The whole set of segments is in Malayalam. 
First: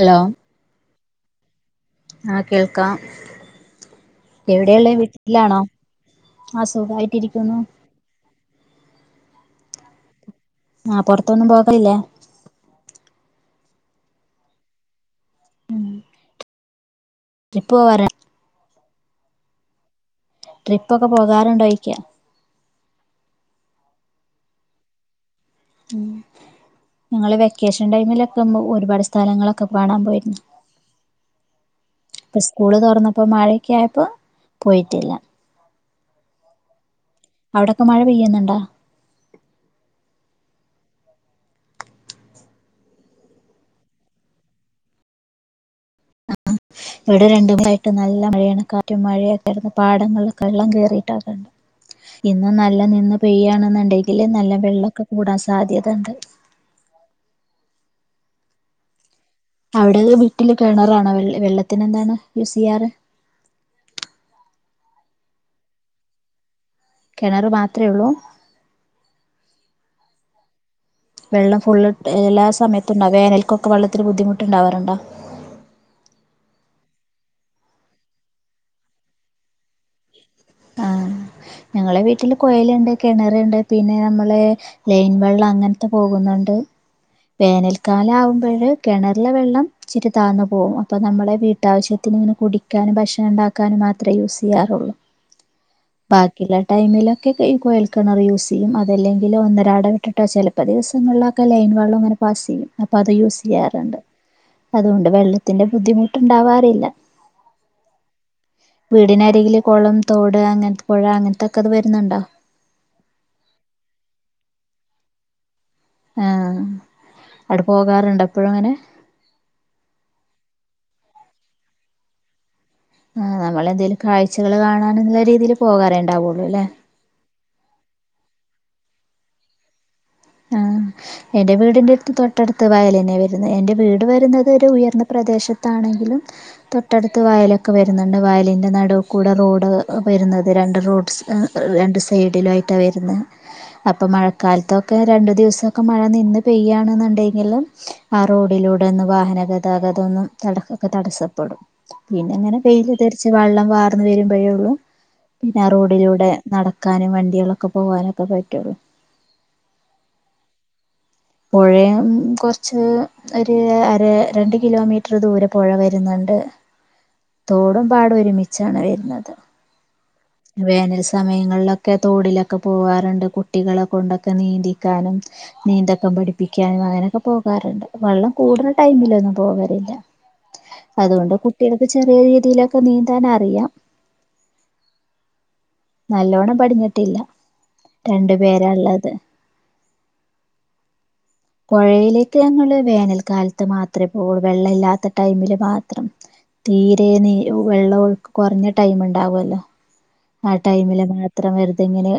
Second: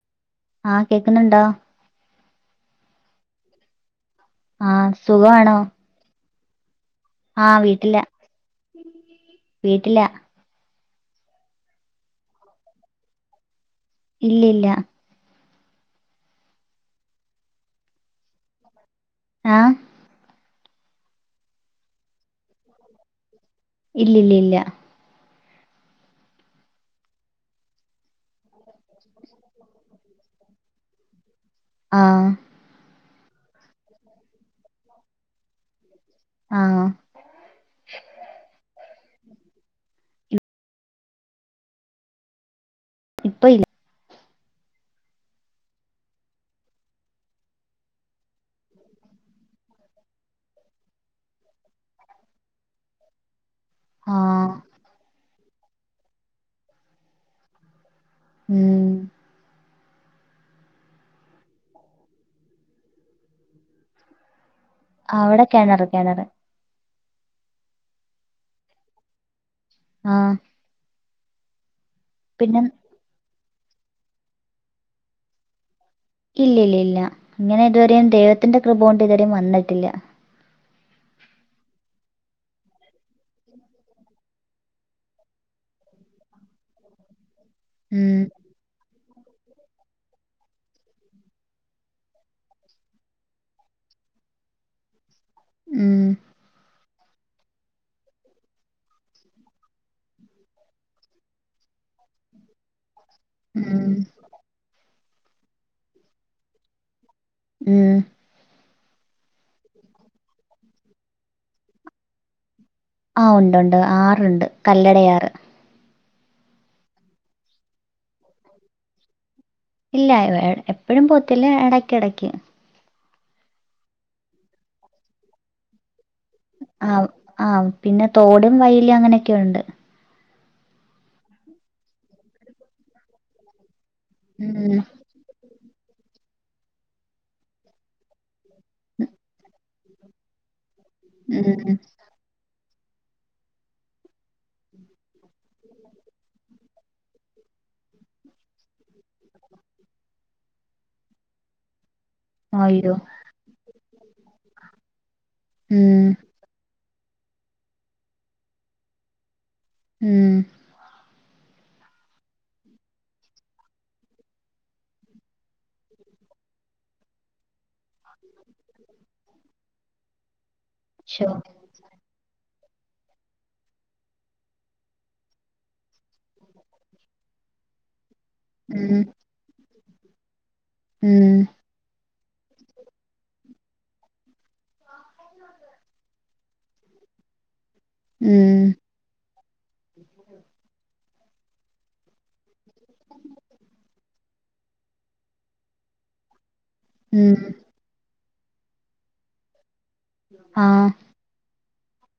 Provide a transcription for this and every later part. ഹലോ ആ കേക്കുന്നുണ്ടോ ആ കേൾക്കാം എവിടെയാ ആഹ് ഉള്ളെ സുഖമാണോ വീട്ടിലാണോ അ സു സുഖായിട്ടിരിക്കുന്നു വീട്ടിലാ ആ പൊറത്തൊന്നും പോകലിലേ ഇല്ലില്ല രിപ്പോ വരാ ആ ട്രിപ്പ ഒക്കെ പോകാറുണ്ടോയിക്ക ഇല്ല ഇല്ല ഇല്ല ഉ ഞങ്ങള് വെക്കേഷൻ ടൈമിലൊക്കെ ഒരുപാട് സ്ഥലങ്ങളൊക്കെ കാണാൻ പോയിരുന്നു ആഹ് ഇപ്പ സ്കൂള് തോറന്ന അപ്പൊ മഴക്ക ആയപ്പോ പോയിട്ടില്ല ആ അവിടൊക്കെ മഴ പെയ്യുന്നുണ്ടാ ഇപ്പൊ ഇ ആ ഇവിടെ രണ്ട ദിവസായിട്ട് നല്ല മഴയാണ് കാറ്റും മഴയൊക്കെ പാടങ്ങളിലൊക്കെള്ളം കേറിട്ടാക്കണ്ട് ഇന്ന് നല്ല നിന്ന് പെയ്യയാണെന്നുണ്ടെങ്കില് ആഹ് നല്ല വെള്ളൊക്കെ കൂടാൻ സാധ്യതുണ്ട് ഉം അവിടെ വീട്ടില് കെണറാണോെ വെള്ളത്തിന എന്താണ് യൂസ് ചെയ്യാറ് ആ അവിടെ കെണറ് കെണറ് കിണറ് മാത്രമേ ഉള്ളൂ ആ വെള്ളം ഫുള് എല്ലാ സമയത്തുണ്ടാ വേനൽക്കും വെള്ളത്തിന് ബുദ്ധിമുട്ടുണ്ടവാറുണ്ടോ? ഇല്ലില്ലില്ല ഇങ്ങനെ ഇതുവരെയും ദൈവത്തിന്റെ കൃപ കൊണ്ട് ഇതുവരെയും വന്നിട്ടില്ല. ആഹ് ഞങ്ങളെ വീട്ടില് കൊയലുണ്ട് കിണറുണ്ട് പിന്നെ നമ്മള ലൈൻ വെള്ളം അങ്ങനത്തെ പോകുന്നുണ്ട്. ഉം വേനൽക്കാലം ആകുമ്പോഴ് കിണ നല്ല വെള്ളം ച്ചിരി താന്നു പോകും അപ്പൊ നമ്മുടെ വീട്ടാവശ്യത്തിന് ഇങ്ങനെ കുടിക്കാനും ഭക്ഷണം ഉണ്ടാക്കാനും മാത്രമേ യൂസ് ചെയ്യാറുള്ളൂ. ഉം ബാക്കിലെ ടൈമിലൊക്കെ ഈ കൊഴൽക്കിണർ യൂസ് ചെയ്യും അതല്ലെങ്കിൽ ഒന്നരാട വിട്ടിട്ടോ ചിലപ്പോ ദിവസങ്ങളിലൊക്കെ ലൈൻ വെള്ളവും ഇങ്ങനെ പാസ്സ് ചെയ്യും. അപ്പോ അത് യൂസ് ഉം ചെയ്യാറുണ്ട് അതുകൊണ് വെള്ളത്തിന്റെ ബുദ്ധിമുട്ടുണ്ടാവാറില്ല. ഉം വീടിന എന്തില് കുളം ഇവിടെ അങ്ങനത്തെ പുഴ അങ്ങനത്തൊക്കെ അത് വരുന്നുണ്ടോ ആഹ് ഉണ്ടണ്ട് ആറുണ്ട് കല്ലട ആറ് ആഹ് അവിടെ പോകാറുണ്ടോ എപ്പോഴും അങ്ങനെ ഇല്ല എപ്പോഴും പോത്തില്ല ഇടക്ക് ഇടക്ക് ആഹ് നമ്മളെന്തേലും കാഴ്ചകൾ കാണാനുള്ള രീതിയിൽ പോകാറുണ്ട് ആഹ് ആഹ് പിന്നെ തോടും വൈ അങ്ങനെയൊക്കെ ഉണ്ട് ആഹ് എന്റെ വീടിന്റെ അടുത്ത് തൊട്ടടുത്ത് കായലന്നെ വരുന്നത് എന്റെ വീട് വരുന്നത് ഒരു ഉം ഉയർന്ന പ്രദേശത്ത് അടുത്താണെങ്കിലും തൊട്ടടുത്ത് വായലൊക്കെ വരുന്നുണ്ട് വയലി അയിന്റെ നട് കൂടെ റോഡ് വരുന്നത് രണ്ട് റോഡ് ഉം രണ്ട് സൈഡിലായി വരുന്നേ അപ്പൊ മഴക്കാലത്തൊ ഒക്കെ രണ്ടു ദിവസൊക്കെ മഴ നിന്ന് പെയ്യയാണെന്നുണ്ടെങ്കിലും ആ റോഡിലൂടെ ഒന്ന് വാഹന ഗതാഗത ഒന്നും ഒക്കെ തടസ്സപ്പെടും പിന്നെ ഇങ്ങനെ വെയിൽ അയ്യോ തർച്ച് വെള്ളം വാർന്ന് വരുമ്പോഴേള്ളു പിന്നെ ആ ഉം റോഡിലൂടെ നട വെക്കാനും വണ്ടികളൊക്കെ പോവാനൊക്കെ പറ്റുള്ളു ഉം പുഴയും കൊറച്ച് ഒരു അര രണ്ട് കിലോമീറ്റർ ദൂരെ പുഴ വരുന്നുണ്ട് തോടും പാട ഒരുമിച്ചാണ് വരുന്നത് വേനൽ ശോ സമയങ്ങളിലൊക്കെ തൊടിലൊക്കെ ക്കെ പോകാറുണ്ട് കുട്ടികളെ കൊണ്ടൊക്കെ നീന്തിക്കാനും നീന്തക്കം പഠിപ്പിക്കാനും അങ്ങനെയൊക്കെ പോകാറുണ്ട് വെള്ളം- കൂടുതൽ ഉം ടൈമിലൊന്നും പോകലില്ല അതുകൊണ്ട് ഉം കുട്ടികൾക്ക് ച- വേറേ രീതിയിലൊക്കെ നീന്താൻ അറിയാം നല്ലോണം പഠഞ്ഞിട്ടില്ല രണ്ടു ഉം പേരള്ളത് പുഴയിലേക്ക് ഞങ്ങള് വേനൽക്കാലത്ത് മാത്രമേ പോള്ളൂ വെള്ള ഇല്ലാത്ത ടൈമില് മാത്രം തീരെ ഉം നീ വെള്ളംൊഴുക്കും കുറഞ്ഞ ടൈം ഉണ്ടാവല്ലോ ആ ആഹ് ടൈമില് മാത്രം അങ്ങനെ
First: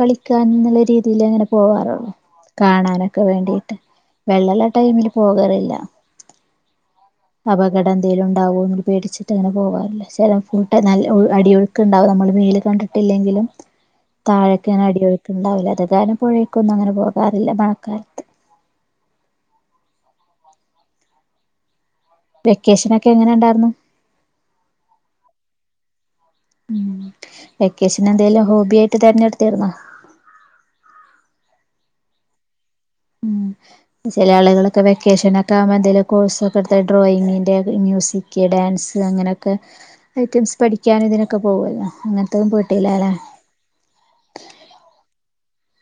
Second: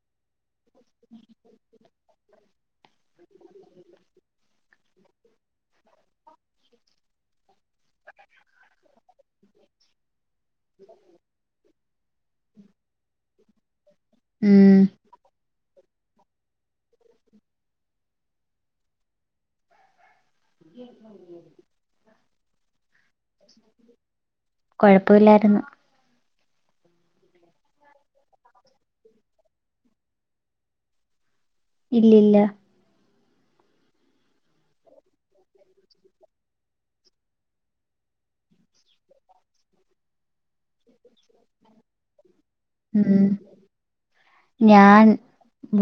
കളാ നല്ല രീതിയിൽ അങ്ങനെ പോകാറുള്ളു കാണാനൊക്കെ വേണ്ടിട്ട് പോകറില്ല അപകടം എന്തെങ്കിലും ഉണ്ടാവോ പേടിച്ചിട്ട് അങ്ങനെ പോവാാറില്ല ചിലംല്ല അടിയൊഴുക്ക് ഉണ്ടാവും നമ്മള് മേൽ കണ്ടിട്ടില്ലെങ്കിലും താഴൊക്ക ഉം അങ്ങനെ അടിയൊഴുക്ക് ഉണ്ടാവില്ല അതെ അാന പുഴേക്ക ഒന്നും അങ്ങനെ പോകാറില്ല മഴക്കാലത്ത് ഉ ഉ വെക്കേഷൻക്കെ കൊഴപ്പമില്ലായിരുന്നു ഉം വെക്കേഷൻ എന്തേലും ഹോബി ആയിട്ട് തതിരഞ്ഞെടുത്തിർുന്നോ ഇല്ല ഇല്ല ഉ ചില ആളുകളൊക്കെ വെക്കേഷനൊക്കെ ആവുമ്പോ എന്തേലും കോഴ്സ്ൊക്കെ എടുത്ത ഡ്രോയിങ്ങിന്റെ മ്യൂസിക് ഡാൻസ് അങ്ങനെയൊക്കെ ഐറ്റംസ് പഠിക്കാനും ഇതിനൊക്കെ പോകവല്ലോ അങ്ങനെ ഉം ഞാൻ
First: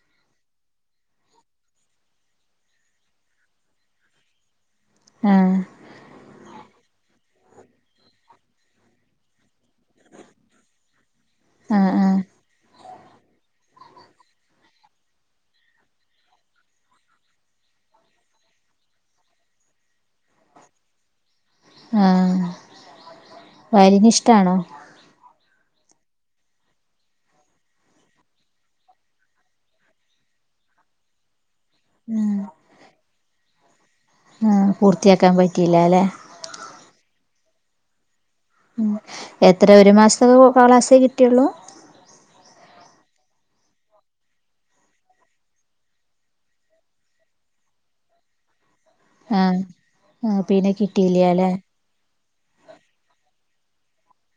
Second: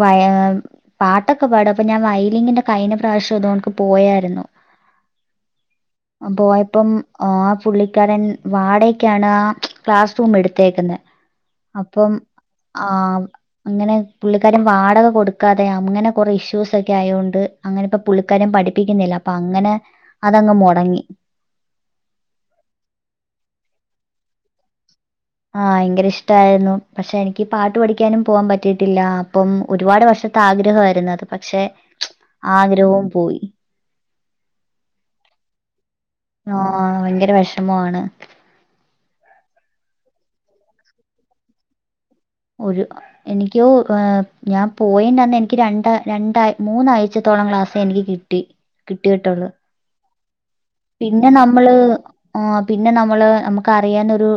വയ പാട്ടൊക്കെ പാട അപ്പൊ ഞാൻ വൈലിങ്ങിന്റെ കൈന്റെ പ്രാവശ്യംതോക്ക് പോയായിരുന്നു ആഹ പോയപ്പം ആ പുള്ളിക്കാരൻ വാടക്കാണ് ആ ക്ലാസ് റൂം എടുത്തേക്കുന്നത് ആഹ് അപ്പം ആഹ് ആ അങ്ങനെ പുള്ളിക്കാരും വാടക കൊടുക്കാതെ അങ്ങനെ കുറെ ഇഷ്യൂസ് ഒക്കെ ആയതോണ്ട് അങ്ങനെ ഇപ്പ പുള്ളിക്കാരും പഠിപ്പിക്കുന്നില്ല അപ്പൊ അങ്ങനെ അതങ്ങ് മോ തുങ്ങി ആഹ വരിിന ഇഷ്ടാണോ ആഹ ഭയങ്കര ഇഷ്ടായിരുന്നു പക്ഷെ എനിക്ക് പാട്ട് പഠിക്കാനും പോവാാൻ പറ്റിട്ടില്ല അപ്പം ഒരുപാട് വർഷത്ത് ആഗ്രഹമായിരുന്നു അത് പക്ഷെ ആ ആഗ്രഹവും പോയി ആ പൂർത്തിയാക്കാൻ പറ്റിയില്ല അല്ലെ ഇഷ്ടണ് ഉ എത്ര ഒരു മാസത്തൊക്കെ ക്ലാസേ കിട്ടിയുള്ളൂ ഒരു എനിക്കോ ഞാൻ പോയിണ്ടന്ന് എനിക്ക് രണ്ട രണ്ട മൂന്നാഴ്ചത്തോളം ക്ലാസ്സ് എനിക്ക് കിട്ടി കിട്ടി കിട്ടുള്ളൂ ആ പിന്നെ നമ്മള് ആ പിന്നെ നമ്മള് നമുക്ക് അറിയാൻ ഒരു്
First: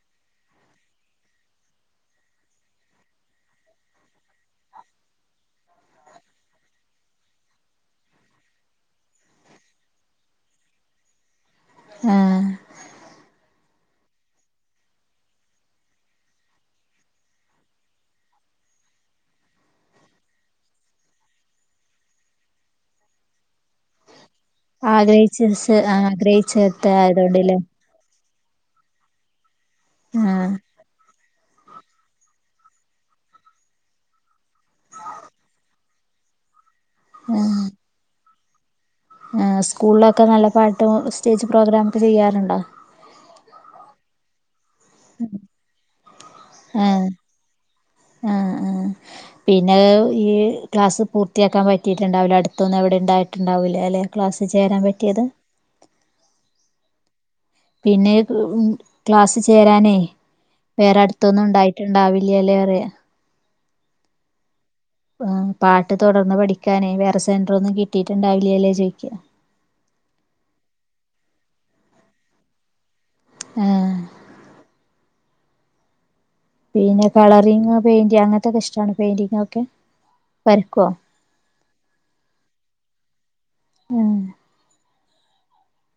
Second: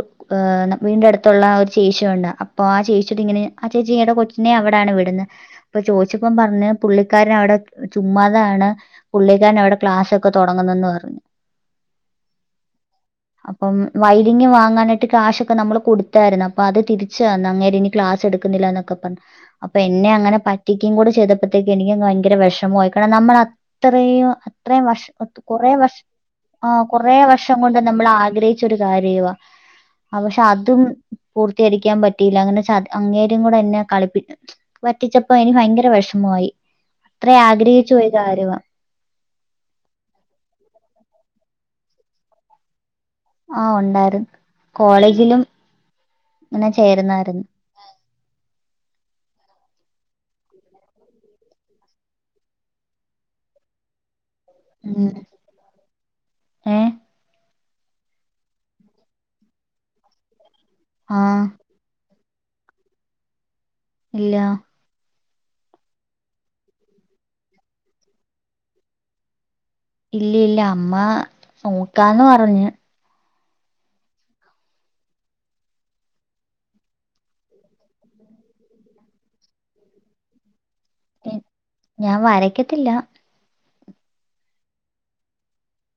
വീന്റെ അടുത്തുള്ള ഒരു ചേശിയുണ്ട് അപ്പൊ ആ ചേച്ചിട്ട ഇങ്ങനെ ആ ചേച്ചി ടെ കൊച്ചിനെ അവിടാണ് വിടുന്നത് അപ്പൊ ചോച്ചിച്ചിപ്പം പറഞ്ഞഞ് പുള്ളിക്കാരൻ അവിടെ ചുമ്മാതാണ് പുള്ളിക്കാരൻ അവിടെ ക്ലാസ്ൊക്കെ തുടങ്ങുന്നന്ന് പറഞ്ഞു ആഹ് അപ്പം വൈലിംഗങ് വാങ്ങാനായിട്ട് ക്യാഷ്ൊക്കെ നമ്മള് കൊടുത്തായിരുന്നു അപ്പൊ അത് തിരിച്ചു തന്ന അങ്ങേര ഇനി ക്ലാസ് എടുക്കുന്നില്ലന്നൊക്കെ പറഞ്ഞു അപ്പൊ എന്നെ അങ്ങനെ പറ്റിക്കയും കൂടെ ചെയ്തപ്പോഴത്തേക്ക് എനിക്ക് ഭയങ്കര വിഷമമായി കാരണം നമ്മള അത്രയും ആഗ്രഹിച്ചു ആഗ്രഹിച്ചു ആ കുറേ വർഷം കൊണ്ട് നമ്മള്- ആഗ്രഹിച്ചൊരു കാര്യവാ ആ പക്ഷെ ആഹ് അതും പൂർത്തീകരിക്കാൻ പറ്റിയില്ല അങ്ങനെ അങ്ങേരും കൂടെ എന്നെ കളിപ്പി പറ്റിച്ചപ്പോ ഇനി ഭയങ്കര വിഷമമായി അത്ര ആഗ്രഹിച്ചു പോയി കാര്യമാണ് ആ സ്കൂളിലൊക്കെ നല്ല പാട്ടും- സ്റ്റേജ്പ്രോഗ്രാം ഒക്കെ ചെയ്യാറുണ്ടോ ആഹ് ഉണ്ടായിരുന്നു കോളേജിലും ഇങ്ങനെ ആ ചേരുന്നായിരുന്നു ആ ആ പിന്നെ ഈ ക്ലാസ് പൂർത്തിയാക്കാൻ പറ്റിട്ടുണ്ടാവില്ല അടുത്തൊന്നും എവിടെ ഉണ്ടായിട്ടുണ്ടാവില്ലേ അല്ലെ? ക്ലാസ് ചേരാൻ പറ്റിയത് ഏ? പിന്നെ ഉം ക്ലാസ്സ് ചേരാനേ. വേറെ അടുത്തൊന്നും ആഹ് ഉണ്ടായിട്ടുണ്ടാവി ലില്ല്യേറയാ. ഇല്ല ആ പാട്ട് തുടർന്ന് പഠിക്കാനേ വേറെ സെന്റർ ഒന്നും കിട്ടിട്ടുണ്ടാവില്ല്യാല്ലേ ചോയ്ക്കാ. ഇല്ല ഇല്ല അമ്മ നോക്കാന്ന് പറഞ്ഞ്, ആഹ് പിന്നെ കളറിങ് പെയിന്റി അങ്ങനത്തൊക്കെ ഇഷ്ടാണ് പെയിൻ്റിംഗ് ഒക്കെ വരക്കുവോ? ഞാൻ വരക്കത്തില്ല, ഉം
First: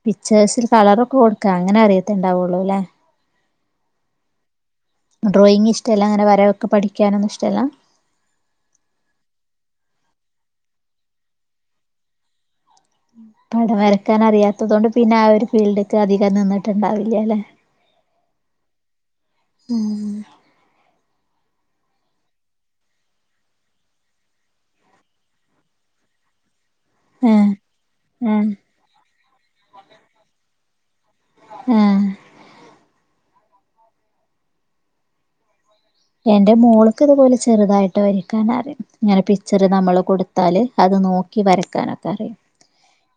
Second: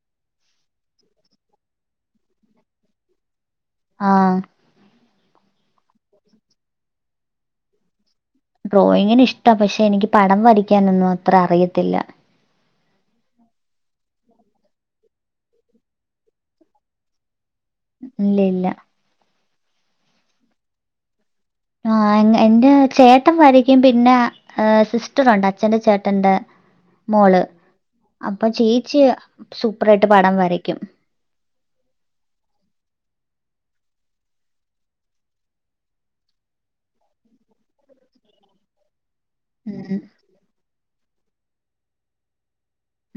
പിക്ചേഴ്സിൽ കളറ ഒക്കെ കൊടുക്കാ അങ്ങനെ അറിയത്ത്ണ്ടാവുള്ളൂ അല്ലേ? ആ ഡ്രോയിങ്ങ് ഇഷ്ടല്ല അങ്ങനെ വരവൊക്കെ പഠിക്കാനൊന്നും ഇഷ്ടമല്ല? ഡ്രോയിങ്ങിന് ഇഷ്ട പക്ഷെ എനിക്ക് പടം വരിക്കാനൊന്നും അത്ര അറിയത്തില്ല. പടം വരക്കാൻ അറിയാത്തത് കൊണ്ട് പിന്നെ ആ ഒരു ഫീൽഡ്ക്ക് അധികം നിന്നിട്ടുണ്ടാവില്ലല്ലെ? ഇല്ല ഇല്ല ഉം ആ എന്റെ ചേട്ടൻ വരക്കും പിന്നെ ഏഹ് സിസ്റ്ററുണ്ട് അച്ഛന്റെ ചേട്ടൻ്റെ മോള് അപ്പൊ ആഹ് ചേച്ചി സൂപ്പറായിട്ട് പടം വര ക്കും ഏഹ് എൻ്റെ മോൾക്ക് ഇതുപോലെ ചെറുതായിട്ട് വരക്കാൻ അറിയും ഇങ്ങനെ പിക്ചർ ഉം. നമ്മള് കൊടുത്താൽ അത് നോക്കി ക്കി വരക്കാനൊക്കെ അറിയും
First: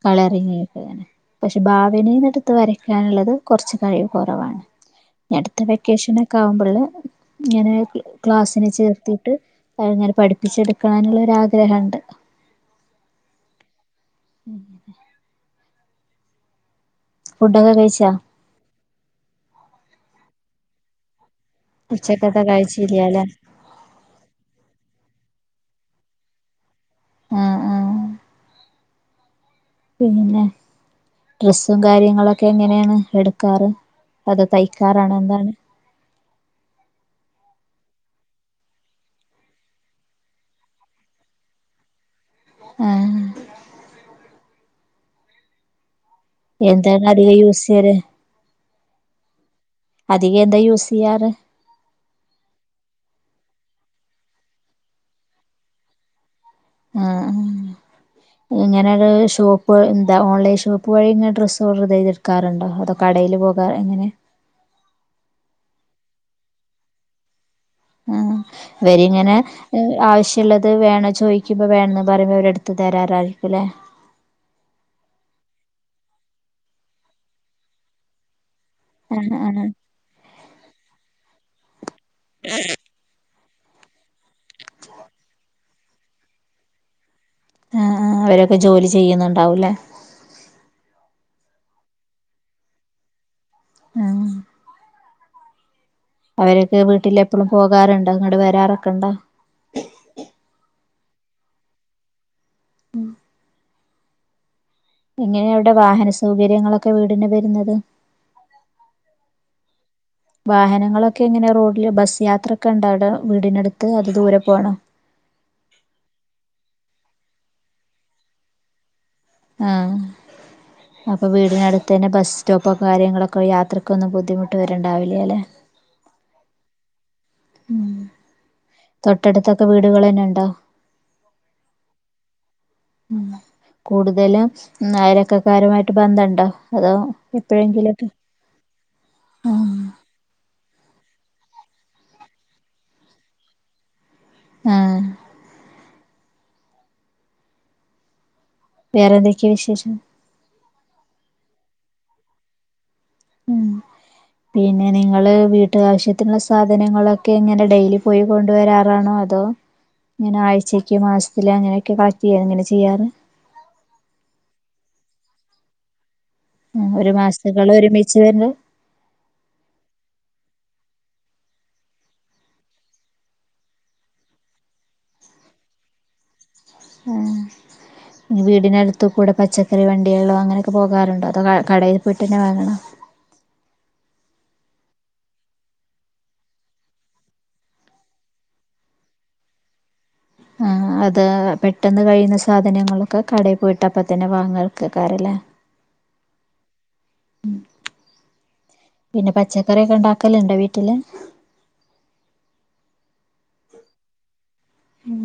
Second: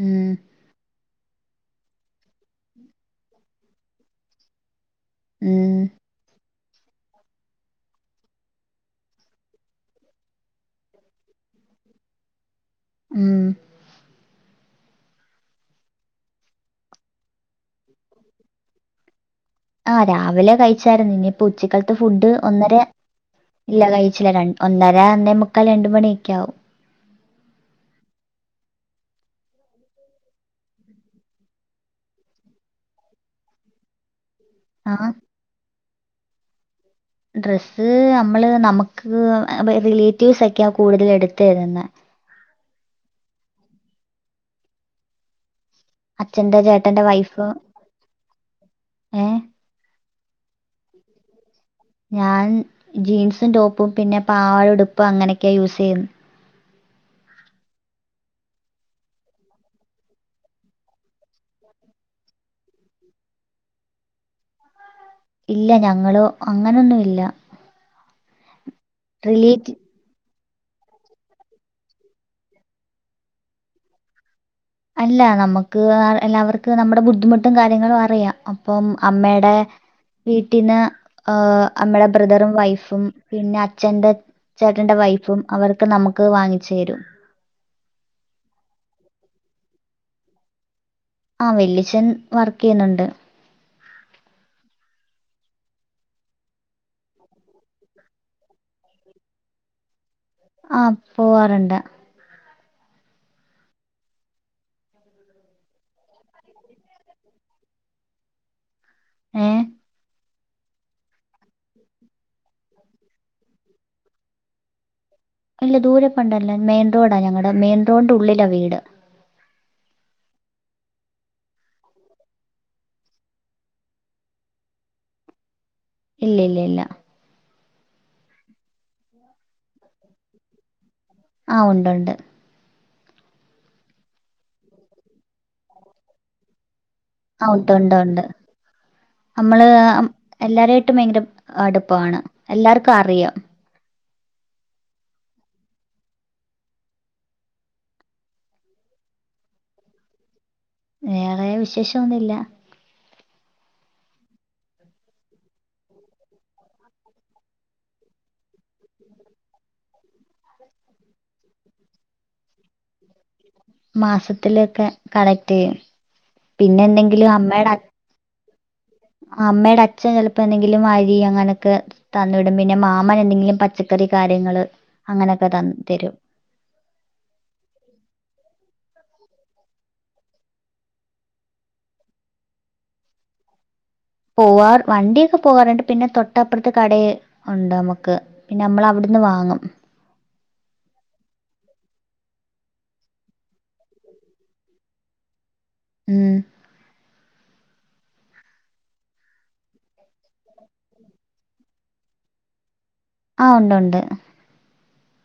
ഉം. കളറങ്ങിക്കെ അങ്ങനെ പക്ഷെ ഭാവിന് എടുത്ത് വരയ്ക്കാനുള്ളത് കൊർച്ച് കഴിവ് കുറവാണ് ഇനി അട്ത്ത ഉം. വെക്കേഷൻ ഒക്കെ ആവുമ്പോ ള്ള് ഇങ്ങനെ ക്ലാസ്സിന് ചേർത്തിട്ട് ഇങ്ങനെ പഠിപ്പിച്ചെടുക്കാനുള്ള ഒരാഗ്രഹുണ്ട് ഉം [unintelligible] ഫുഡൊക്കെ കഴിച്ചാ ആ രാവിലെ കഴിച്ചാരുന്നു ഇനിപ് ഉച്ചക്കളത്ത് ഫുഡ് ഉച്ചക്കത്തെ ഒന്നര കഴിച്ചില്ലല്ലേ ഇല്ല കഴിച്ചില്ല ര ഒന്നര ഒന്നേമുക്കാൽ രണ്ട് മണിയൊക്കെ ആവും ആ ആ പിന്നെ ഡ്രസ്സും കാര്യങ്ങളൊക്കെ എങ്ങനെയാണ് എടുക്കാറ് അത് ആഹ്. തയ്ക്കാറാണ് എന്താണ് ഡ്രസ്സ് നമ്മള് നമുക്ക് റിലേറ്റീവ്സ് ഒക്കെയാ കൂടുതൽ എടുത്ത് തരുന്നത് ആ അച്ഛന്റെ ചേട്ടന്റെ എന്താണ് അധികം വൈഫ് യൂസ് ചെയ്യല് ഏ അധികം എന്താ യൂസ് ചെയ്യാറ് ഞാൻ ജീൻസും ടോപ്പും പിന്നെ പാവ ഉടുപ്പും അങ്ങനൊക്കെയാ യൂസ് ചെയ്യുന്നെ ആ ഇങ്ങനെ ഒരു ഷോപ്പ് എന്താ ഓൺലൈൻ ഷോപ്പ് വഴി ഇങ്ങനെ ഡ്രസ്സ് ഓർഡർ ചെയ്തെടുക്കാറുണ്ടോ അതൊ കടേല് പോകാറ് എങ്ങനെ ഇല്ല ഞങ്ങളോ അങ്ങനൊന്നും ഇല്ല ആ വരി ഇങ്ങനെ ആവശ്യ ള്ളത് വേണോ ചോദിക്കുമ്പോ വേണെന്ന് പറയുമ്പോ അവരെടുത്ത് തരാറായിരിക്കുംല്ലേ അല്ല നമുക്ക് എല്ലാവർക്ക് നമ്മുടെ ബുദ്ധിമുട്ടും കാര്യങ്ങളും അറിയാം അപ് അപ്പം ആഹ് അമ്മേടെ ആഹ് വീട്ടീന് ആ അമ്മെടെ ബ്രദറും വൈഫും പിന്നെ അച്ഛന്റെ ചേട്ടന്റെ വൈഫും അവരൊക്കെ നമുക്ക് വാങ്ങിച്ചു തരും ആ ആ അവരൊക്കെ ജോലി ചെയ്യുന്നുണ്ടാവൂലേ ആ വല്യച്‌ഛൻ വർക്ക് ചെയ്യുന്നുണ്ട് അ അവരൊക്കെ വീട്ടിൽ എപ്പോളും പോകാറുണ്ടോ ഇങ്ങട് വരാറൊക്കെയൊണ്ടാ ആ പോവാറുണ്ട് എങ്ങനെയ അവിടെ വാഹന സൗകര്യങ്ങളൊക്കെ വീടിന് വരുന്നത് ഏഹ് വാഹനങ്ങളൊക്കെ എങ്ങനെയാ റോഡില് ബസ്സ് യാത്രൊക്കെ ഉണ്ടോ അവിടെ വീടിനടുത്ത് അത് ദൂരെ പോണോ അല്ല ദൂരെ പോണ്ടല്ല മെയിന് റോഡാ ഞങ്ങടെ മെയിന് റോഡിന്റെ ഉള്ളിലാ വീട് ആ അപ്പൊ വീടിനടുത്ത് തന്നെ ബസ് സ്റ്റോപ്പോ കാര്യങ്ങളൊക്കെ യാത്രക്കൊന്നും ബുദ്ധിമുട്ട് വരണ്ടാവില്ലൃല്ലേ ഇല്ല ഇല്ല ഇല്ല ഉം തൊട്ടടുത്താ ക്കെ വീടുകൾ തന്നെ ഉണ്ടോ ആഹ് ഉണ്ടുണ്ട്. ഉം കൂടുതലും അയൽവക്കക്കാരുമായിട്ട് ബന്ധമുണ്ടോ ആ ഉണ്ട് ഉണ്ട് ഉണ്ട് നമ്മള് ആഹ് എല്ലാരെ ട്ടും ഭയങ്കരം അട്പ്പാണ് എല്ലാർക്കു അറിയാം ആ വേറെന്തൊക്കെയാ വിശേഷം വേറെ വിശേഷൊന്നുല്ല ഉം പിന്നെ നിങ്ങള് വീട്ട് ആവശ്യത്തിനുള്ള സാധനങ്ങളൊക്കെ ഇങ്ങനെ ഡെയിലി പോയി കൊണ്ട് വരാറാണോ അതോ ഇങ്ങനെ ആഴ്ചക്ക് മാസത്തില് അങ്ങനെയൊക്കെ കളക്ട് ചെയ്യ എങ്ങനെ ചെയ്യാറ് മാസത്തിലൊക്കെ കളക്ട് ചെയ്യും പിന്നെ ആഹ് ഒരു എന്തെങ്കിലും മാസത്തേക്കുള്ള അമ്മേടെ അ ഒരുമിച്ച് തന്നെ അമ്മേടെ അച്ഛൻ ചെലപ്പോ എന്തെ അരി അങ്ങനൊക്കെ തന്നു വിടും പിന്നെ മാമൻ എന്തെങ്കിലും പച്ചക്കറി കാര്യങ്ങള് അങ്ങനൊക്കെ തരും ആഹ് വീടിനടുത്ത് കൂടെ പച്ചക്കറി വണ്ടികളോ അങ്ങനെയൊക്കെ പോകാറുണ്ടോ അതോ കടയിൽ പോയിട്ട് തന്നെ വാങ്ങണോ പോവാറു വണ്ടിയൊക്കെ പോവാറുണ്ട് പിന്നെ തൊട്ടപ്പുറത്ത് കട ഉണ്ട് നമ്മക്ക് പിന്നെ നമ്മൾ അവിടുന്ന് വാങ്ങും ആ അത് പെട്ടെന്ന് കഴിയുന്ന സാധനങ്ങളൊക്കെ കടയിൽ പോയിട്ടപ്പ തന്നെ വാങ്ങക്കക്കാറല്ലേ ഉം ഉം പിന്നെ പച്ചക്കറിയൊക്കെ ഇണ്ടാക്കല് ണ്ടോ വീട്ടില് ആ ഉണ്ട് ഉണ്ട് ഉം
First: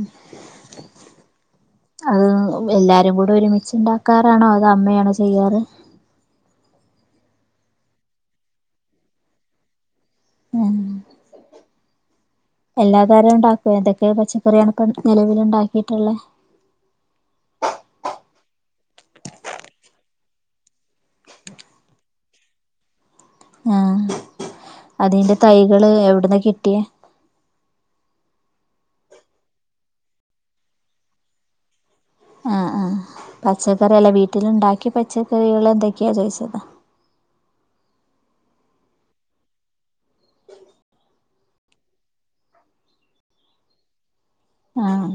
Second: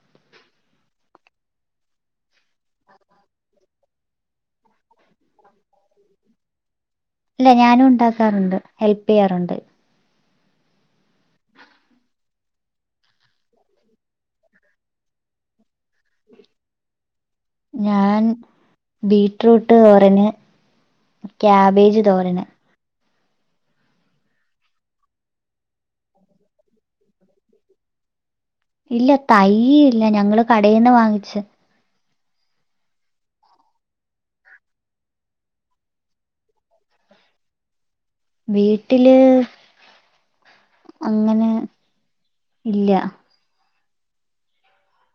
അത് എല്ലാരും കൂടെ ഒരുമിച്ച്ണ്ടാക്കാറാണോ അത് അമ്മയാണോ ചെയ്യാറ് അല്ല ഞാനും ഉണ്ടാക്കാറുണ്ട് ഹെല്പ് ചെയ്യാറുണ്ട് ഉം എല്ലാ കാര്യം ഉണ്ടാക്കുവോ എന്തൊക്കെ പച്ചക്കറിയാണ് ഇപ്പ നിലവൽ ഇണ്ടാക്കിട്ടുള്ളത് ഞാൻ ബീറ്റ്റൂട്ട്തോരന് കാബേജ് തോരന് ആ അതിന്റ തൈകള് എവിടന്നാ കിട്ടിയ ഇല്ല തൈ ഇല്ല ഞങ്ങള് കടയിന്ന് വാങ്ങിച്ച ആഹ് ആഹ് പച്ചക്കറിയല്ല വീട്ടിലുണ്ടാക്ക്യ പച്ചക്കറികളെന്തൊക്ക്യാ ചോയിച്ചതാ വീട്ടില് അങ്ങനെ ഇല്ല്യ ആഹ്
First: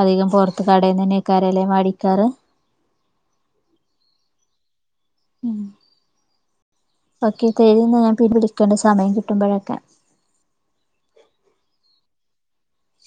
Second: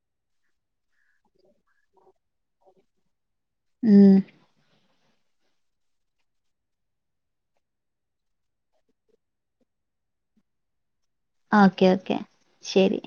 അധികം പൊറത്ത് കടേന്നന്നേയിക്കാരല്ലേ മേടിക്കാറ് ഉം ഉം ഓക്കേ ശെരീന്ന ഞാൻ പിന്നെ വിളിക്കണ്ട് സമയം കിട്ടുമ്പഴക്കെ ഓക്കെ ഓക്കെ ശരി